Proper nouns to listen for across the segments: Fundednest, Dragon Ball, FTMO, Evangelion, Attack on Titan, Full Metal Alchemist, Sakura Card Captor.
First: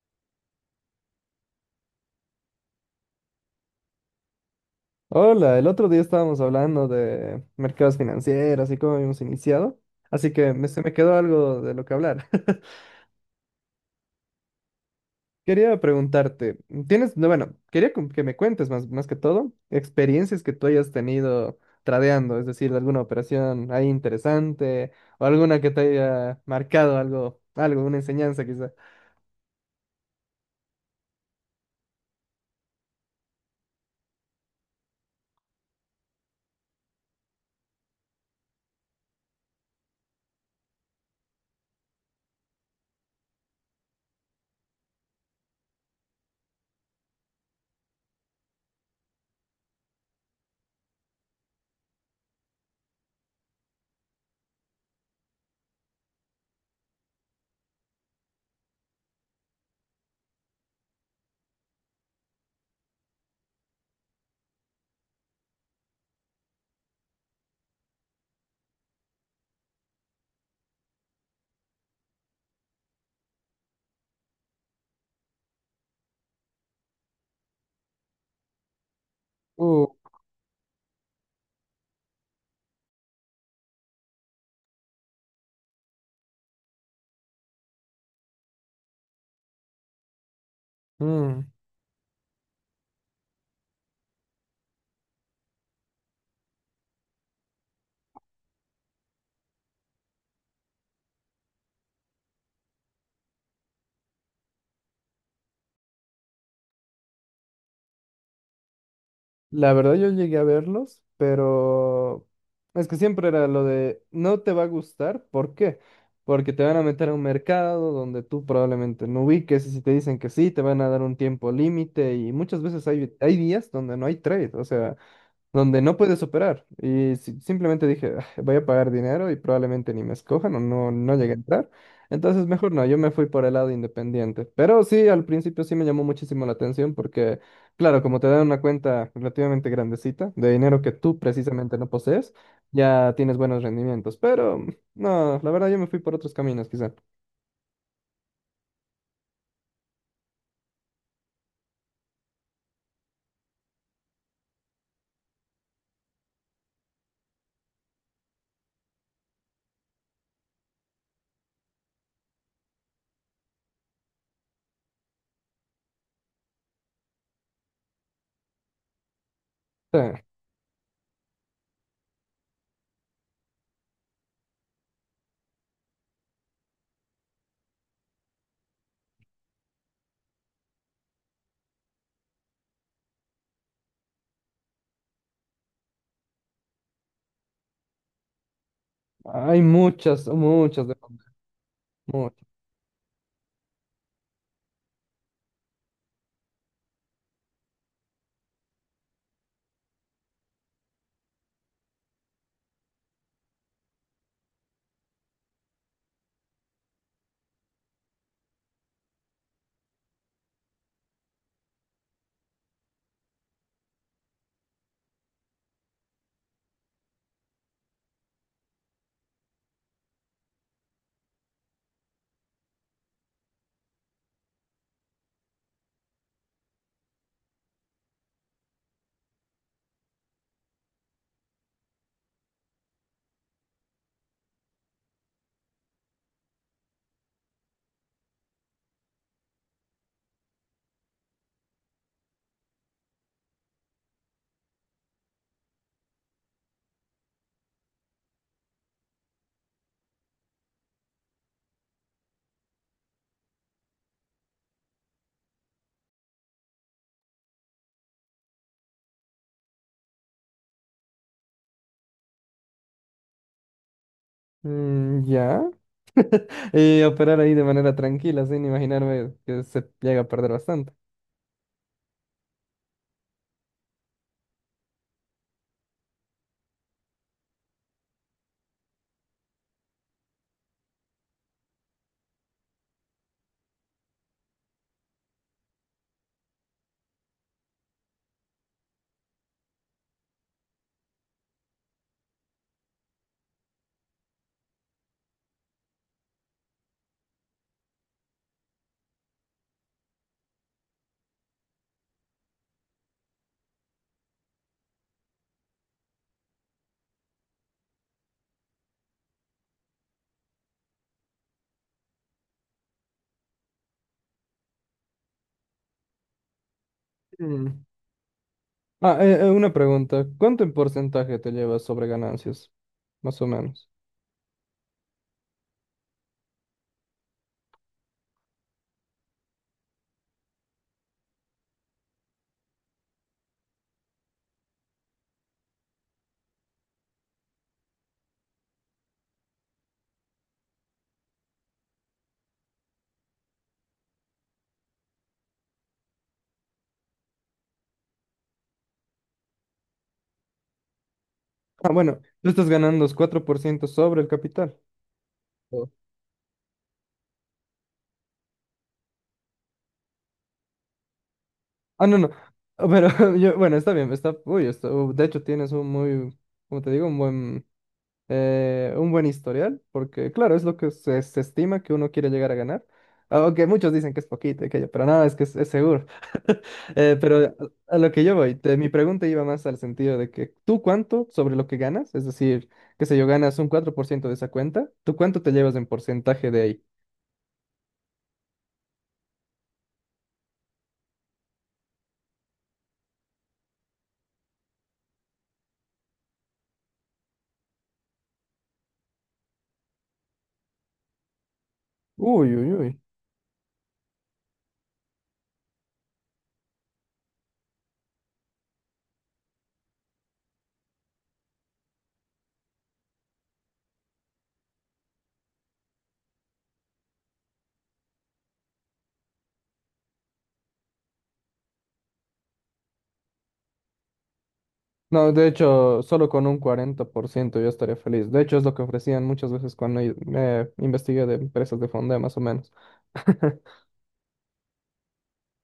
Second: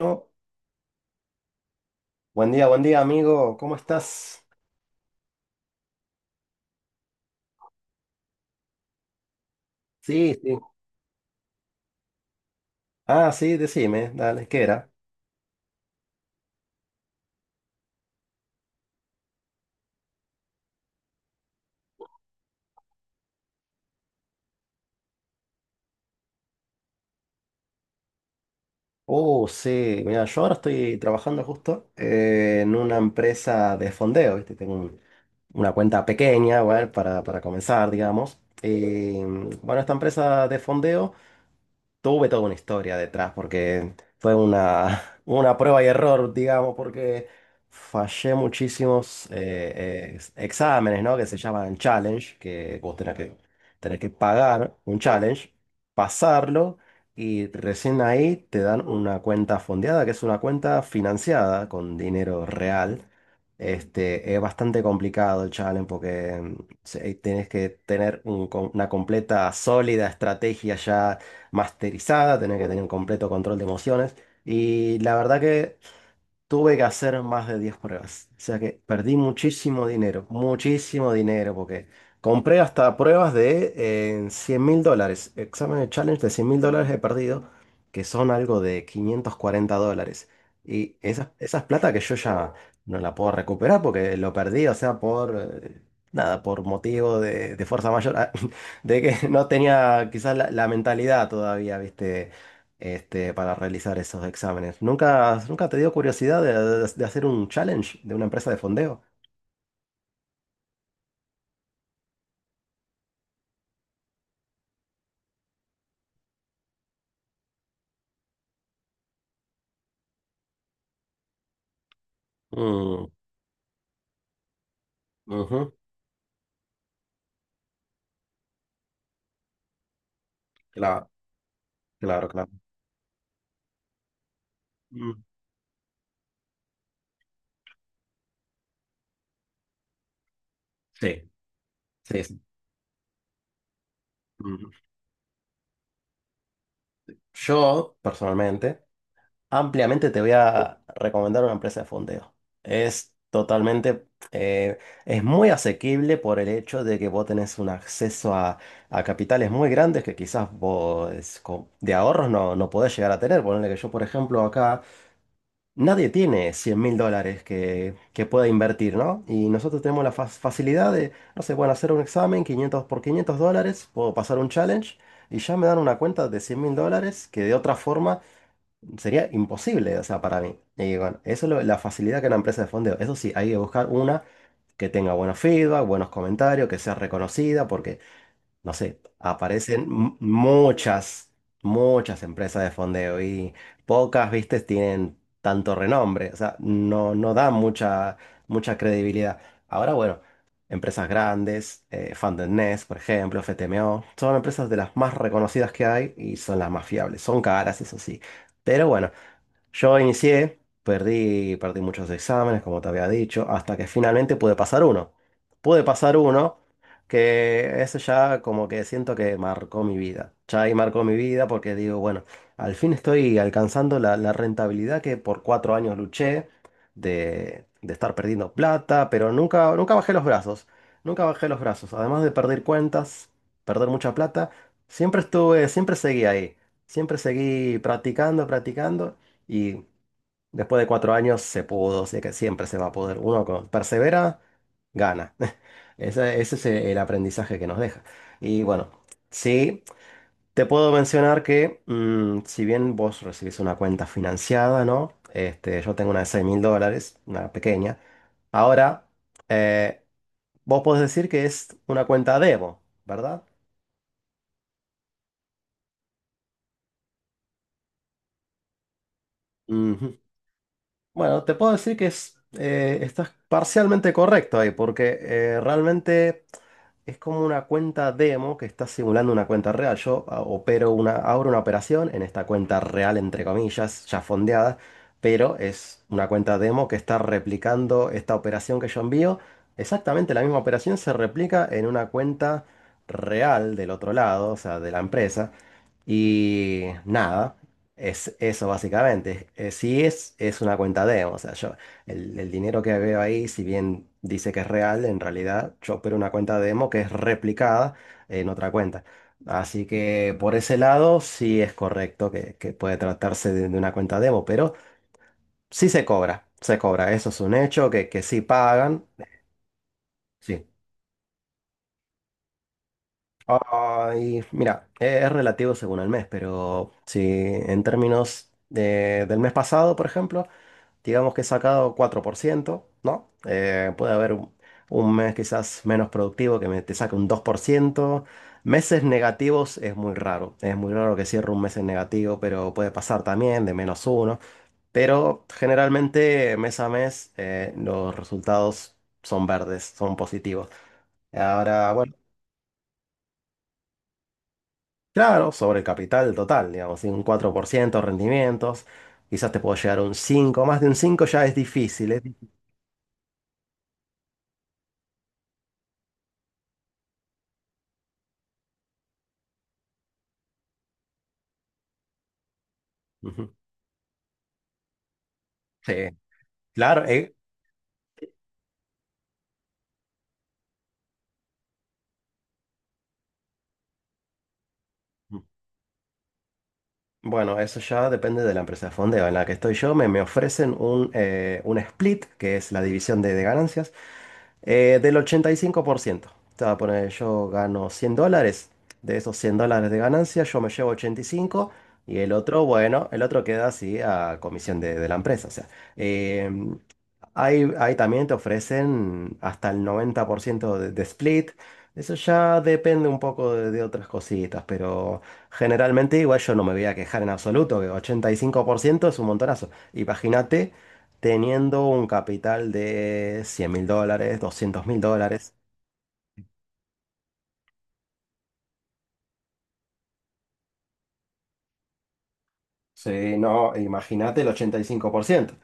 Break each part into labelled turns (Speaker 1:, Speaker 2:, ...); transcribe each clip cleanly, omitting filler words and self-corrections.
Speaker 1: No. Buen día, amigo. ¿Cómo estás?
Speaker 2: Hola, el otro día estábamos hablando de mercados financieros y cómo habíamos iniciado, así
Speaker 1: Sí,
Speaker 2: que
Speaker 1: sí.
Speaker 2: se me quedó algo de lo que hablar.
Speaker 1: Ah, sí, decime, dale, ¿qué era?
Speaker 2: Quería preguntarte, tienes, no, bueno, quería que me cuentes más que todo experiencias que tú hayas tenido tradeando, es decir, alguna operación ahí interesante o alguna que te haya marcado algo, una enseñanza quizá.
Speaker 1: Oh, sí, mira, yo ahora estoy trabajando justo en una empresa de fondeo, ¿viste? Una cuenta pequeña, bueno, para comenzar, digamos. Bueno, esta empresa de fondeo tuve toda una historia detrás porque fue una, una prueba y error, digamos, porque fallé muchísimos exámenes, ¿no? Que se llaman challenge, que tenés que pagar un challenge, pasarlo y recién ahí te dan una cuenta fondeada, que es una cuenta financiada con dinero real. Este, es bastante complicado el challenge porque tenés que tener una completa, sólida estrategia ya masterizada, tenés que tener un completo control de emociones. Y la verdad que tuve que hacer más de 10 pruebas. O sea que perdí
Speaker 2: Uh.
Speaker 1: muchísimo dinero, porque compré hasta pruebas de $100.000. Exámenes de challenge de $100.000 he perdido, que son algo de $540. Y
Speaker 2: Mm.
Speaker 1: esas plata que yo ya no la puedo recuperar porque lo perdí, o sea, por eh, nada, por motivo de fuerza mayor, de que no tenía quizás la mentalidad todavía, ¿viste? Este, para realizar esos exámenes. ¿Nunca, nunca te dio curiosidad de hacer un challenge de una empresa de fondeo?
Speaker 2: La verdad yo llegué a verlos, pero es que siempre era lo de no te va a gustar, ¿por qué? Porque te van a meter a un mercado donde tú probablemente no ubiques y si te dicen que sí, te van a dar un tiempo límite y muchas veces
Speaker 1: Mm,
Speaker 2: hay días donde no hay trade, o sea
Speaker 1: ujú.
Speaker 2: donde no puedes operar. Simplemente dije: "Ah, voy a pagar dinero y probablemente ni me escojan o no,
Speaker 1: Claro,
Speaker 2: no llegue a entrar".
Speaker 1: claro,
Speaker 2: Entonces,
Speaker 1: claro.
Speaker 2: mejor no, yo me fui por el lado independiente. Pero sí,
Speaker 1: Mm.
Speaker 2: al principio sí me llamó muchísimo la atención porque, claro, como te dan una cuenta relativamente grandecita de dinero que tú
Speaker 1: Sí,
Speaker 2: precisamente no
Speaker 1: sí,
Speaker 2: posees,
Speaker 1: sí.
Speaker 2: ya tienes buenos rendimientos. Pero
Speaker 1: Mm.
Speaker 2: no, la verdad yo me fui por otros caminos quizá.
Speaker 1: Yo, personalmente, ampliamente te voy a recomendar una empresa de fondeo. Es totalmente, es muy asequible por el hecho de que vos tenés un acceso a capitales muy grandes que de ahorros no, no podés llegar a tener. Ponele que yo, por ejemplo, acá... Nadie tiene $100.000 que pueda invertir, ¿no? Y nosotros
Speaker 2: Sí,
Speaker 1: tenemos facilidad de, no sé, bueno, hacer un examen 500 por $500, puedo pasar un challenge y ya me dan una cuenta de $100.000 que de otra forma sería imposible, o sea, para mí. Y bueno, eso es la facilidad que una empresa de fondeo. Eso sí, hay que buscar una que tenga buenos feedback, buenos comentarios, que sea reconocida, porque no sé,
Speaker 2: hay
Speaker 1: aparecen
Speaker 2: muchas, muchas de...
Speaker 1: muchas, muchas
Speaker 2: muchas.
Speaker 1: empresas de fondeo y pocas, viste, tienen tanto renombre, o sea, no, no dan mucha, mucha credibilidad. Ahora, bueno, empresas grandes, Fundednest, por ejemplo, FTMO, son empresas de las más reconocidas que hay y son las más fiables, son caras, eso sí, pero bueno. Yo inicié, perdí muchos exámenes, como te había dicho, hasta que finalmente pude pasar uno. Pude pasar uno, que eso ya como que siento que marcó mi vida. Ya ahí marcó mi vida porque digo, bueno, al fin estoy alcanzando la rentabilidad que por 4 años luché de estar perdiendo plata, pero nunca, nunca bajé los brazos. Nunca bajé los brazos. Además de perder cuentas, perder mucha plata, siempre estuve, siempre seguí ahí. Siempre seguí practicando, practicando y después de 4 años se pudo, sé que siempre se va a poder. Persevera, gana. Ese es el aprendizaje que nos deja. Y bueno, sí, te puedo mencionar que si bien vos recibís una cuenta financiada, ¿no? Este, yo tengo una de 6 mil dólares, una pequeña. Ahora, eh, vos podés decir que es una cuenta demo, ¿verdad?
Speaker 2: Mm, ya. Y operar ahí de manera tranquila, sin imaginarme que se
Speaker 1: Ujú.
Speaker 2: llega a perder bastante.
Speaker 1: Bueno, te puedo decir que es, estás parcialmente correcto ahí, porque realmente... Es como una cuenta demo que está simulando una cuenta real. Yo abro una operación en esta cuenta real, entre comillas, ya fondeada, pero es una cuenta demo que está replicando esta operación que yo envío. Exactamente la misma operación se replica en una cuenta real del otro lado, o sea, de la empresa. Y nada, es eso básicamente. Sí es una cuenta demo, o sea, yo, el dinero que veo ahí, si bien dice que es real, en realidad yo opero una cuenta demo que es replicada en otra cuenta. Así que por ese lado sí es correcto que puede tratarse de una cuenta demo, pero sí se cobra, eso es un
Speaker 2: Mm.
Speaker 1: hecho que sí pagan.
Speaker 2: Ah, una pregunta. ¿Cuánto
Speaker 1: Sí.
Speaker 2: en porcentaje te llevas sobre ganancias? Más o menos.
Speaker 1: Ay, mira, es relativo según el mes, pero si en términos del mes pasado, por ejemplo, digamos que he sacado 4%, ¿no? Puede haber un mes quizás menos productivo que me, te saque un 2%. Meses negativos es muy raro que cierre un mes en negativo, pero puede pasar también de menos uno. Pero generalmente mes a mes los resultados son verdes, son positivos. Ahora,
Speaker 2: Ah,
Speaker 1: bueno.
Speaker 2: bueno, tú estás ganando 4% sobre el capital.
Speaker 1: Claro, sobre el
Speaker 2: Oh.
Speaker 1: capital total, digamos, ¿sí? Un 4% de rendimientos, quizás te puedo llegar a un 5, más de un 5 ya es
Speaker 2: Ah,
Speaker 1: difícil.
Speaker 2: no, no. Ah, pero yo, bueno, está bien, está, uy, está, de hecho tienes un muy, como te digo, un buen historial, porque claro, es lo que se estima que uno quiere llegar a ganar.
Speaker 1: Ujú.
Speaker 2: Aunque muchos dicen que es poquito y aquello, pero no, es que es seguro.
Speaker 1: Sí, claro,
Speaker 2: Pero a lo que yo voy, mi pregunta iba más al sentido de que tú cuánto sobre lo que ganas, es decir, qué sé yo, ganas un 4% de esa cuenta, ¿tú cuánto te llevas en porcentaje de ahí?
Speaker 1: bueno, eso ya depende de la empresa de fondeo en la que estoy yo, me ofrecen un split, que es la división de ganancias, del 85%. Te voy a poner, yo gano $100, de esos $100 de ganancia yo me llevo 85 y el
Speaker 2: Uy,
Speaker 1: otro,
Speaker 2: uy, uy.
Speaker 1: bueno, el otro queda así a comisión de la empresa, o sea. eh, ahí también te ofrecen hasta el 90% de split. Eso ya depende un poco de otras cositas, pero generalmente igual yo no me voy a quejar en absoluto, que 85% es un montonazo. Imagínate teniendo un capital de $100.000, doscientos mil
Speaker 2: No, de
Speaker 1: dólares.
Speaker 2: hecho, solo con un 40% yo estaría feliz. De hecho, es lo que ofrecían muchas veces cuando me investigué de empresas de fonda, más o menos.
Speaker 1: Sí, no, imagínate el 85%.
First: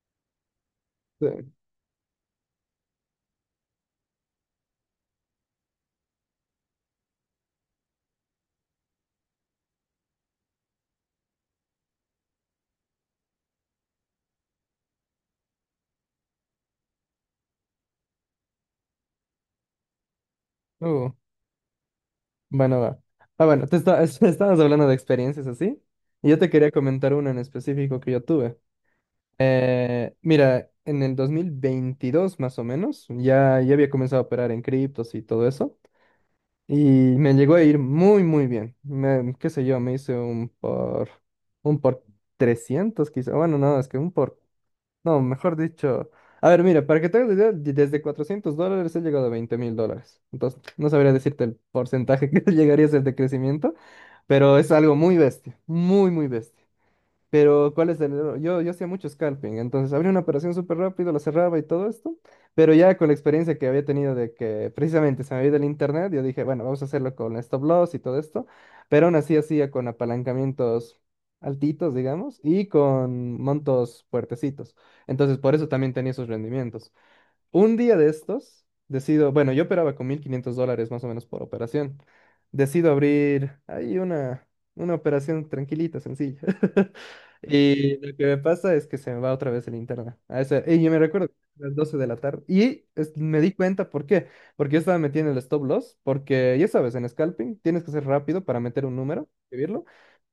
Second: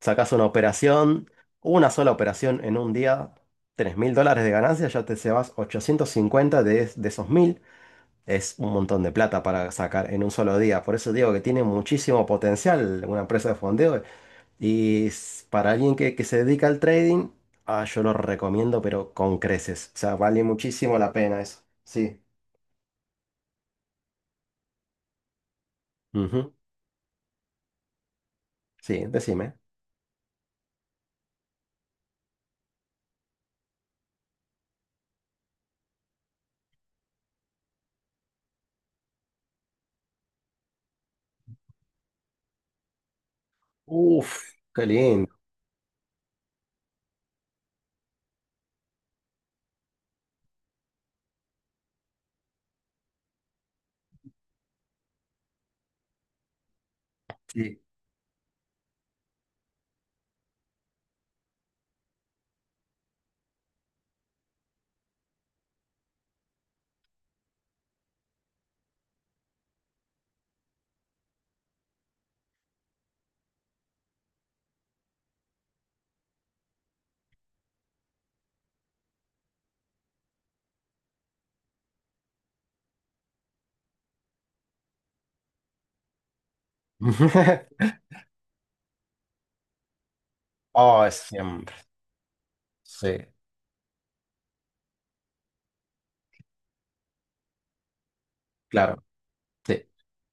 Speaker 1: Sacas una operación,
Speaker 2: Sí.
Speaker 1: una sola operación en un día, $3.000 de ganancia, ya te llevas 850 de esos 1000. Es un montón de plata para sacar en un solo día. Por eso digo que tiene muchísimo potencial una empresa de fondeo. Para alguien que se dedica al trading, yo lo recomiendo, pero con creces. O sea, vale muchísimo
Speaker 2: Uh.
Speaker 1: la pena eso. Sí.
Speaker 2: Bueno, va. Ah, bueno, te estabas hablando de experiencias así. Y yo te
Speaker 1: Ujú.
Speaker 2: quería comentar una en específico que yo tuve.
Speaker 1: Sí, decime.
Speaker 2: Mira, en el 2022 más o menos, ya, ya había comenzado a operar en criptos y todo eso. Y me llegó a ir muy, muy bien. Qué sé yo, me hice un por 300 quizá. Bueno, no, es que un
Speaker 1: Uf,
Speaker 2: por
Speaker 1: qué
Speaker 2: no,
Speaker 1: lindo.
Speaker 2: mejor dicho. A ver, mira, para que te hagas la idea, desde $400 he llegado a $20.000. Entonces, no sabría decirte el porcentaje que llegaría a ser de crecimiento, pero es algo muy bestia, muy, muy bestia. Pero,
Speaker 1: Sí.
Speaker 2: ¿cuál es el error? Yo hacía mucho scalping, entonces abría una operación súper rápido, la cerraba y todo esto, pero ya con la experiencia que había tenido de que precisamente se me había ido el internet, yo dije, bueno, vamos a hacerlo con stop loss y todo esto, pero aún así hacía con apalancamientos altitos, digamos, y con montos fuertecitos. Entonces, por eso también tenía esos rendimientos. Un día de estos, decido, bueno, yo operaba con $1.500 más o menos por operación. Decido abrir ahí una operación tranquilita, sencilla. Y lo que me pasa es que se me va otra vez el internet. Y yo me
Speaker 1: Oh, es
Speaker 2: recuerdo
Speaker 1: siempre.
Speaker 2: las 12 de la tarde.
Speaker 1: Sí,
Speaker 2: Me di cuenta, ¿por qué? Porque yo estaba metiendo el stop loss, porque ya sabes, en scalping tienes que ser rápido para meter un
Speaker 1: claro.
Speaker 2: número,
Speaker 1: Sí,
Speaker 2: escribirlo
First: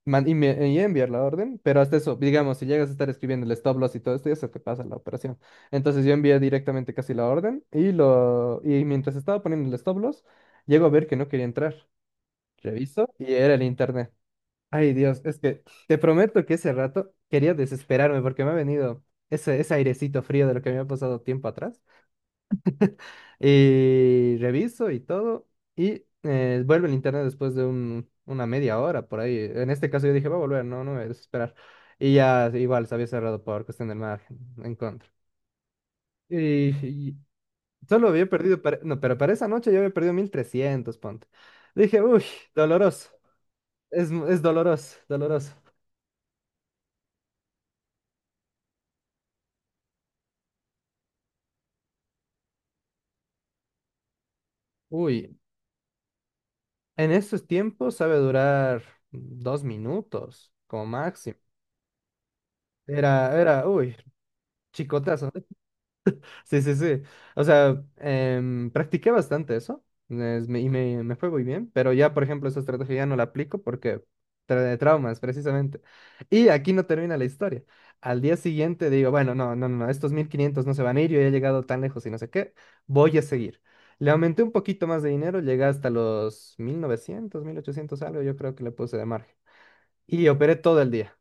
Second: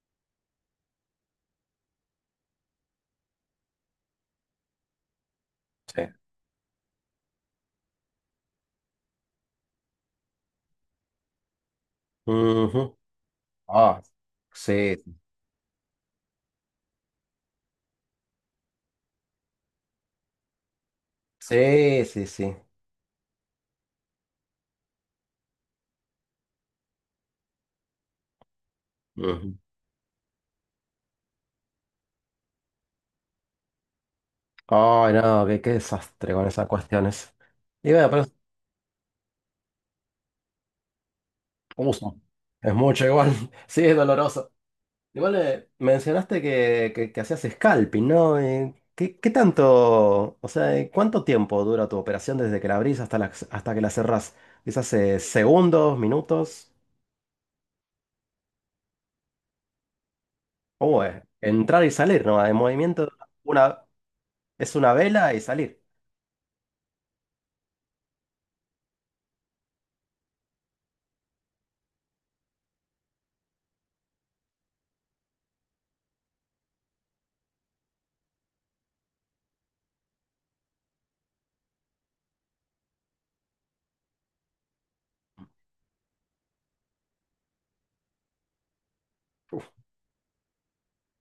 Speaker 2: y enviar la orden, pero hasta eso, digamos, si llegas a estar escribiendo el stop loss y todo esto, ya se te pasa la operación. Entonces
Speaker 1: sí.
Speaker 2: yo envié directamente casi la orden y, mientras estaba poniendo el stop loss, llego a ver que no quería entrar.
Speaker 1: Ujú.
Speaker 2: Reviso y era el
Speaker 1: Ah,
Speaker 2: internet. Ay
Speaker 1: sí,
Speaker 2: Dios, es que te prometo que ese rato quería desesperarme porque me ha venido ese airecito frío de lo que me ha pasado tiempo atrás.
Speaker 1: sí, sí, sí.
Speaker 2: Y reviso y todo. Y vuelve el internet después de una media hora por ahí.
Speaker 1: Ujú.
Speaker 2: En este caso yo dije, va a volver, no, no me voy a desesperar. Y ya igual se había cerrado por cuestión del margen en contra.
Speaker 1: Ay, no, qué, qué desastre con esas
Speaker 2: Y, y
Speaker 1: cuestiones. Y
Speaker 2: solo
Speaker 1: bueno, pero
Speaker 2: había
Speaker 1: es
Speaker 2: perdido, no, pero para esa noche yo había perdido 1.300 ponte. Dije,
Speaker 1: uso.
Speaker 2: uy,
Speaker 1: Es mucho
Speaker 2: doloroso.
Speaker 1: igual. Sí, es
Speaker 2: Es
Speaker 1: doloroso.
Speaker 2: doloroso,
Speaker 1: Igual
Speaker 2: doloroso.
Speaker 1: mencionaste que hacías scalping, ¿no? ¿Qué, qué tanto, o sea, cuánto tiempo dura tu operación desde que la abrís hasta, la, hasta que la cerrás? Quizás
Speaker 2: Uy,
Speaker 1: segundos, minutos.
Speaker 2: en esos tiempos sabe durar 2 minutos como
Speaker 1: O
Speaker 2: máximo.
Speaker 1: entrar y salir, ¿no? En movimiento
Speaker 2: Era,
Speaker 1: una,
Speaker 2: uy,
Speaker 1: es una
Speaker 2: chicotazo.
Speaker 1: vela y salir.
Speaker 2: Sí, sí, sí. O sea, practiqué bastante eso, y me fue muy bien, pero ya, por ejemplo, esa estrategia ya no la aplico porque trae traumas, precisamente. Y aquí no termina la historia. Al día siguiente digo, bueno, no, no, no, no, estos 1.500 no se van a ir, yo ya he llegado tan lejos y no sé qué, voy a seguir. Le aumenté un poquito más de dinero, llegué hasta los 1.900 1.800 algo, yo creo que le puse de margen. Y operé todo el día.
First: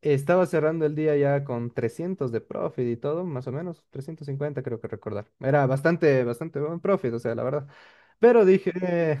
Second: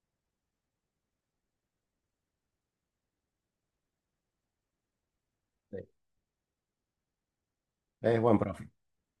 Speaker 2: Estaba cerrando el día ya con 300 de profit y todo, más o menos, 350 creo que recordar. Era
Speaker 1: Sí,
Speaker 2: bastante, bastante buen profit, o sea, la verdad.
Speaker 1: es buen
Speaker 2: Pero
Speaker 1: profe.
Speaker 2: dije,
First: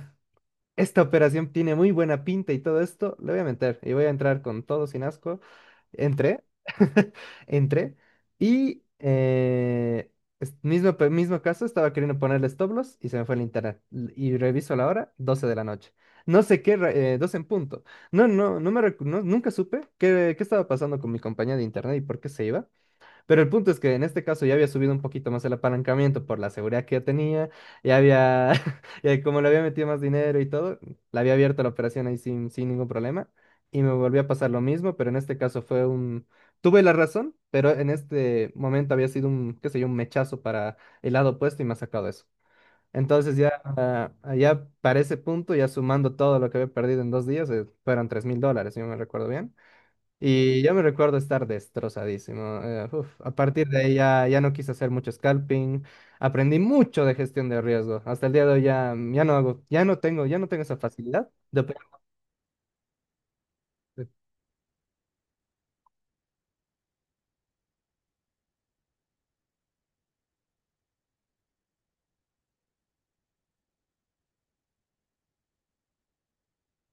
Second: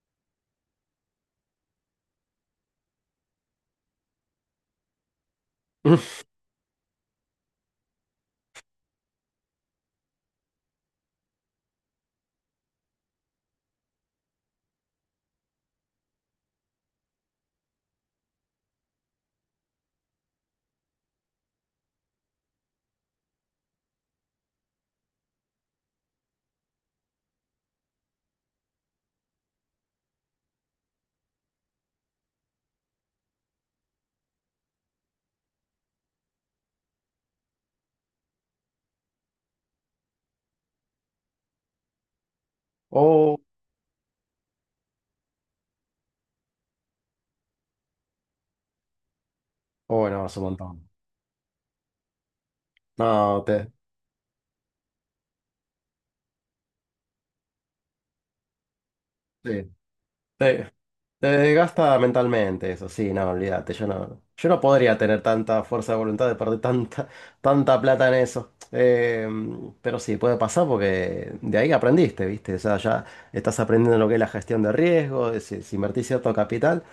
Speaker 2: esta operación tiene muy buena pinta y todo esto, le voy a meter y voy a entrar con todo sin asco. Entré, entré y mismo, mismo caso, estaba queriendo ponerle stop loss y se me fue el internet. Y reviso la hora, 12 de la noche. No sé qué, 12 en punto. No, no, nunca supe qué, qué estaba pasando con mi compañía de internet y por qué se iba. Pero el punto es que en este caso ya había subido un poquito más el apalancamiento por la seguridad que ya tenía, ya había, ya como le había metido más dinero y todo, la había abierto la operación ahí sin ningún problema y me volvió a pasar lo mismo, pero en este caso fue un, tuve la razón, pero en este momento había sido un, qué sé yo, un mechazo para el lado opuesto y me ha sacado eso. Entonces
Speaker 1: Oh,
Speaker 2: ya, ya para ese punto, ya sumando todo lo que había perdido en 2 días, fueron $3.000, si no me recuerdo bien.
Speaker 1: oh, no, es un
Speaker 2: Y yo me
Speaker 1: montón.
Speaker 2: recuerdo estar destrozadísimo. Uf, a
Speaker 1: No, te,
Speaker 2: partir de ahí ya no quise hacer mucho scalping. Aprendí mucho de gestión de riesgo. Hasta el día de hoy ya no hago,
Speaker 1: sí,
Speaker 2: ya no tengo, ya
Speaker 1: sí.
Speaker 2: no tengo esa
Speaker 1: Te
Speaker 2: facilidad de operar.
Speaker 1: desgasta mentalmente, eso sí, no, olvídate, yo no, yo no podría tener tanta fuerza de voluntad de perder tanta, tanta plata en eso. Pero sí, puede pasar porque de ahí aprendiste, ¿viste? O sea, ya estás aprendiendo lo que es la gestión de riesgo, de si, si invertís cierto capital,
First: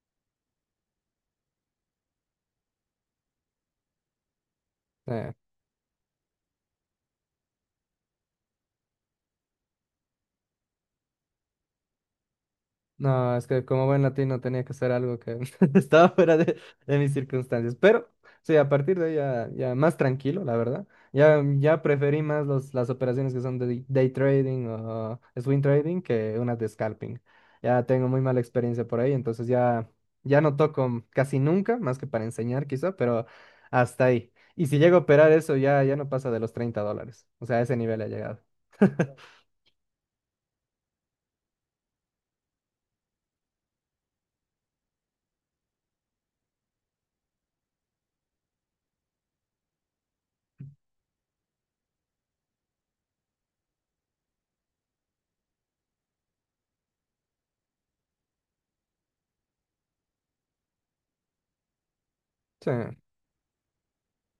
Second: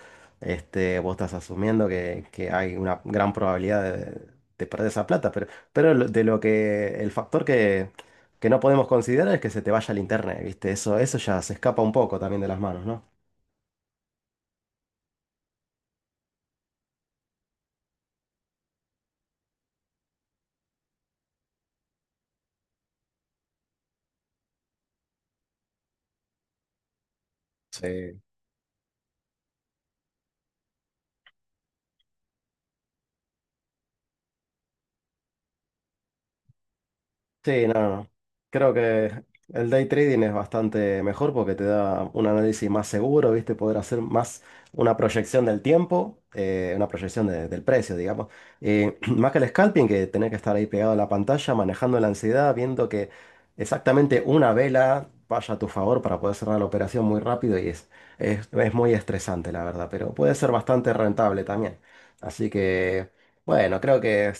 Speaker 1: este, vos estás asumiendo que hay una gran probabilidad de perder esa plata, pero de lo que el factor que no podemos considerar es que se te vaya el internet, ¿viste? Eso ya se escapa un poco también de las manos, ¿no?
Speaker 2: No, es que como buen latino tenía que hacer algo que estaba fuera de, mis circunstancias. Pero sí, a partir de ahí ya más tranquilo, la verdad. Ya preferí más los, las operaciones que son de day trading o swing trading que unas de scalping. Ya tengo muy
Speaker 1: Sí.
Speaker 2: mala experiencia por ahí, entonces ya no toco casi nunca, más que para enseñar quizá, pero hasta ahí. Y si llego a operar eso, ya no pasa de los $30. O sea, a
Speaker 1: Sí, no,
Speaker 2: ese
Speaker 1: no,
Speaker 2: nivel ha
Speaker 1: no.
Speaker 2: llegado.
Speaker 1: Creo que el day trading es bastante mejor porque te da un análisis más seguro, ¿viste? Poder hacer más una proyección del tiempo, una proyección del precio, digamos. Y más que el scalping, que tenés que estar ahí pegado a la pantalla, manejando la ansiedad, viendo que exactamente una vela vaya a tu favor para poder cerrar la operación muy rápido y es muy estresante, la verdad, pero puede ser bastante rentable también. Así
Speaker 2: Sí.
Speaker 1: que, bueno, creo que...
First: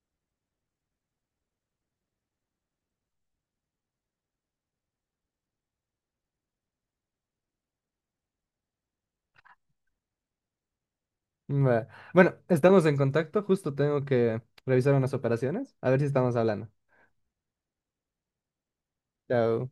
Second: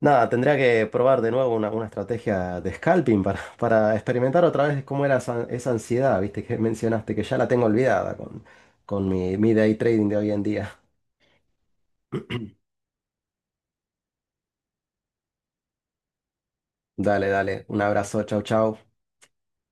Speaker 1: Nada, tendría que probar de nuevo una estrategia de scalping para experimentar otra vez cómo era esa, esa ansiedad, viste, que mencionaste, que ya la tengo olvidada con mi, mi day trading de hoy en día.
Speaker 2: Va. Bueno, estamos en contacto, justo tengo que revisar unas operaciones, a ver si estamos hablando.
Speaker 1: Dale, dale, un abrazo, chau, chau.
Speaker 2: Chao.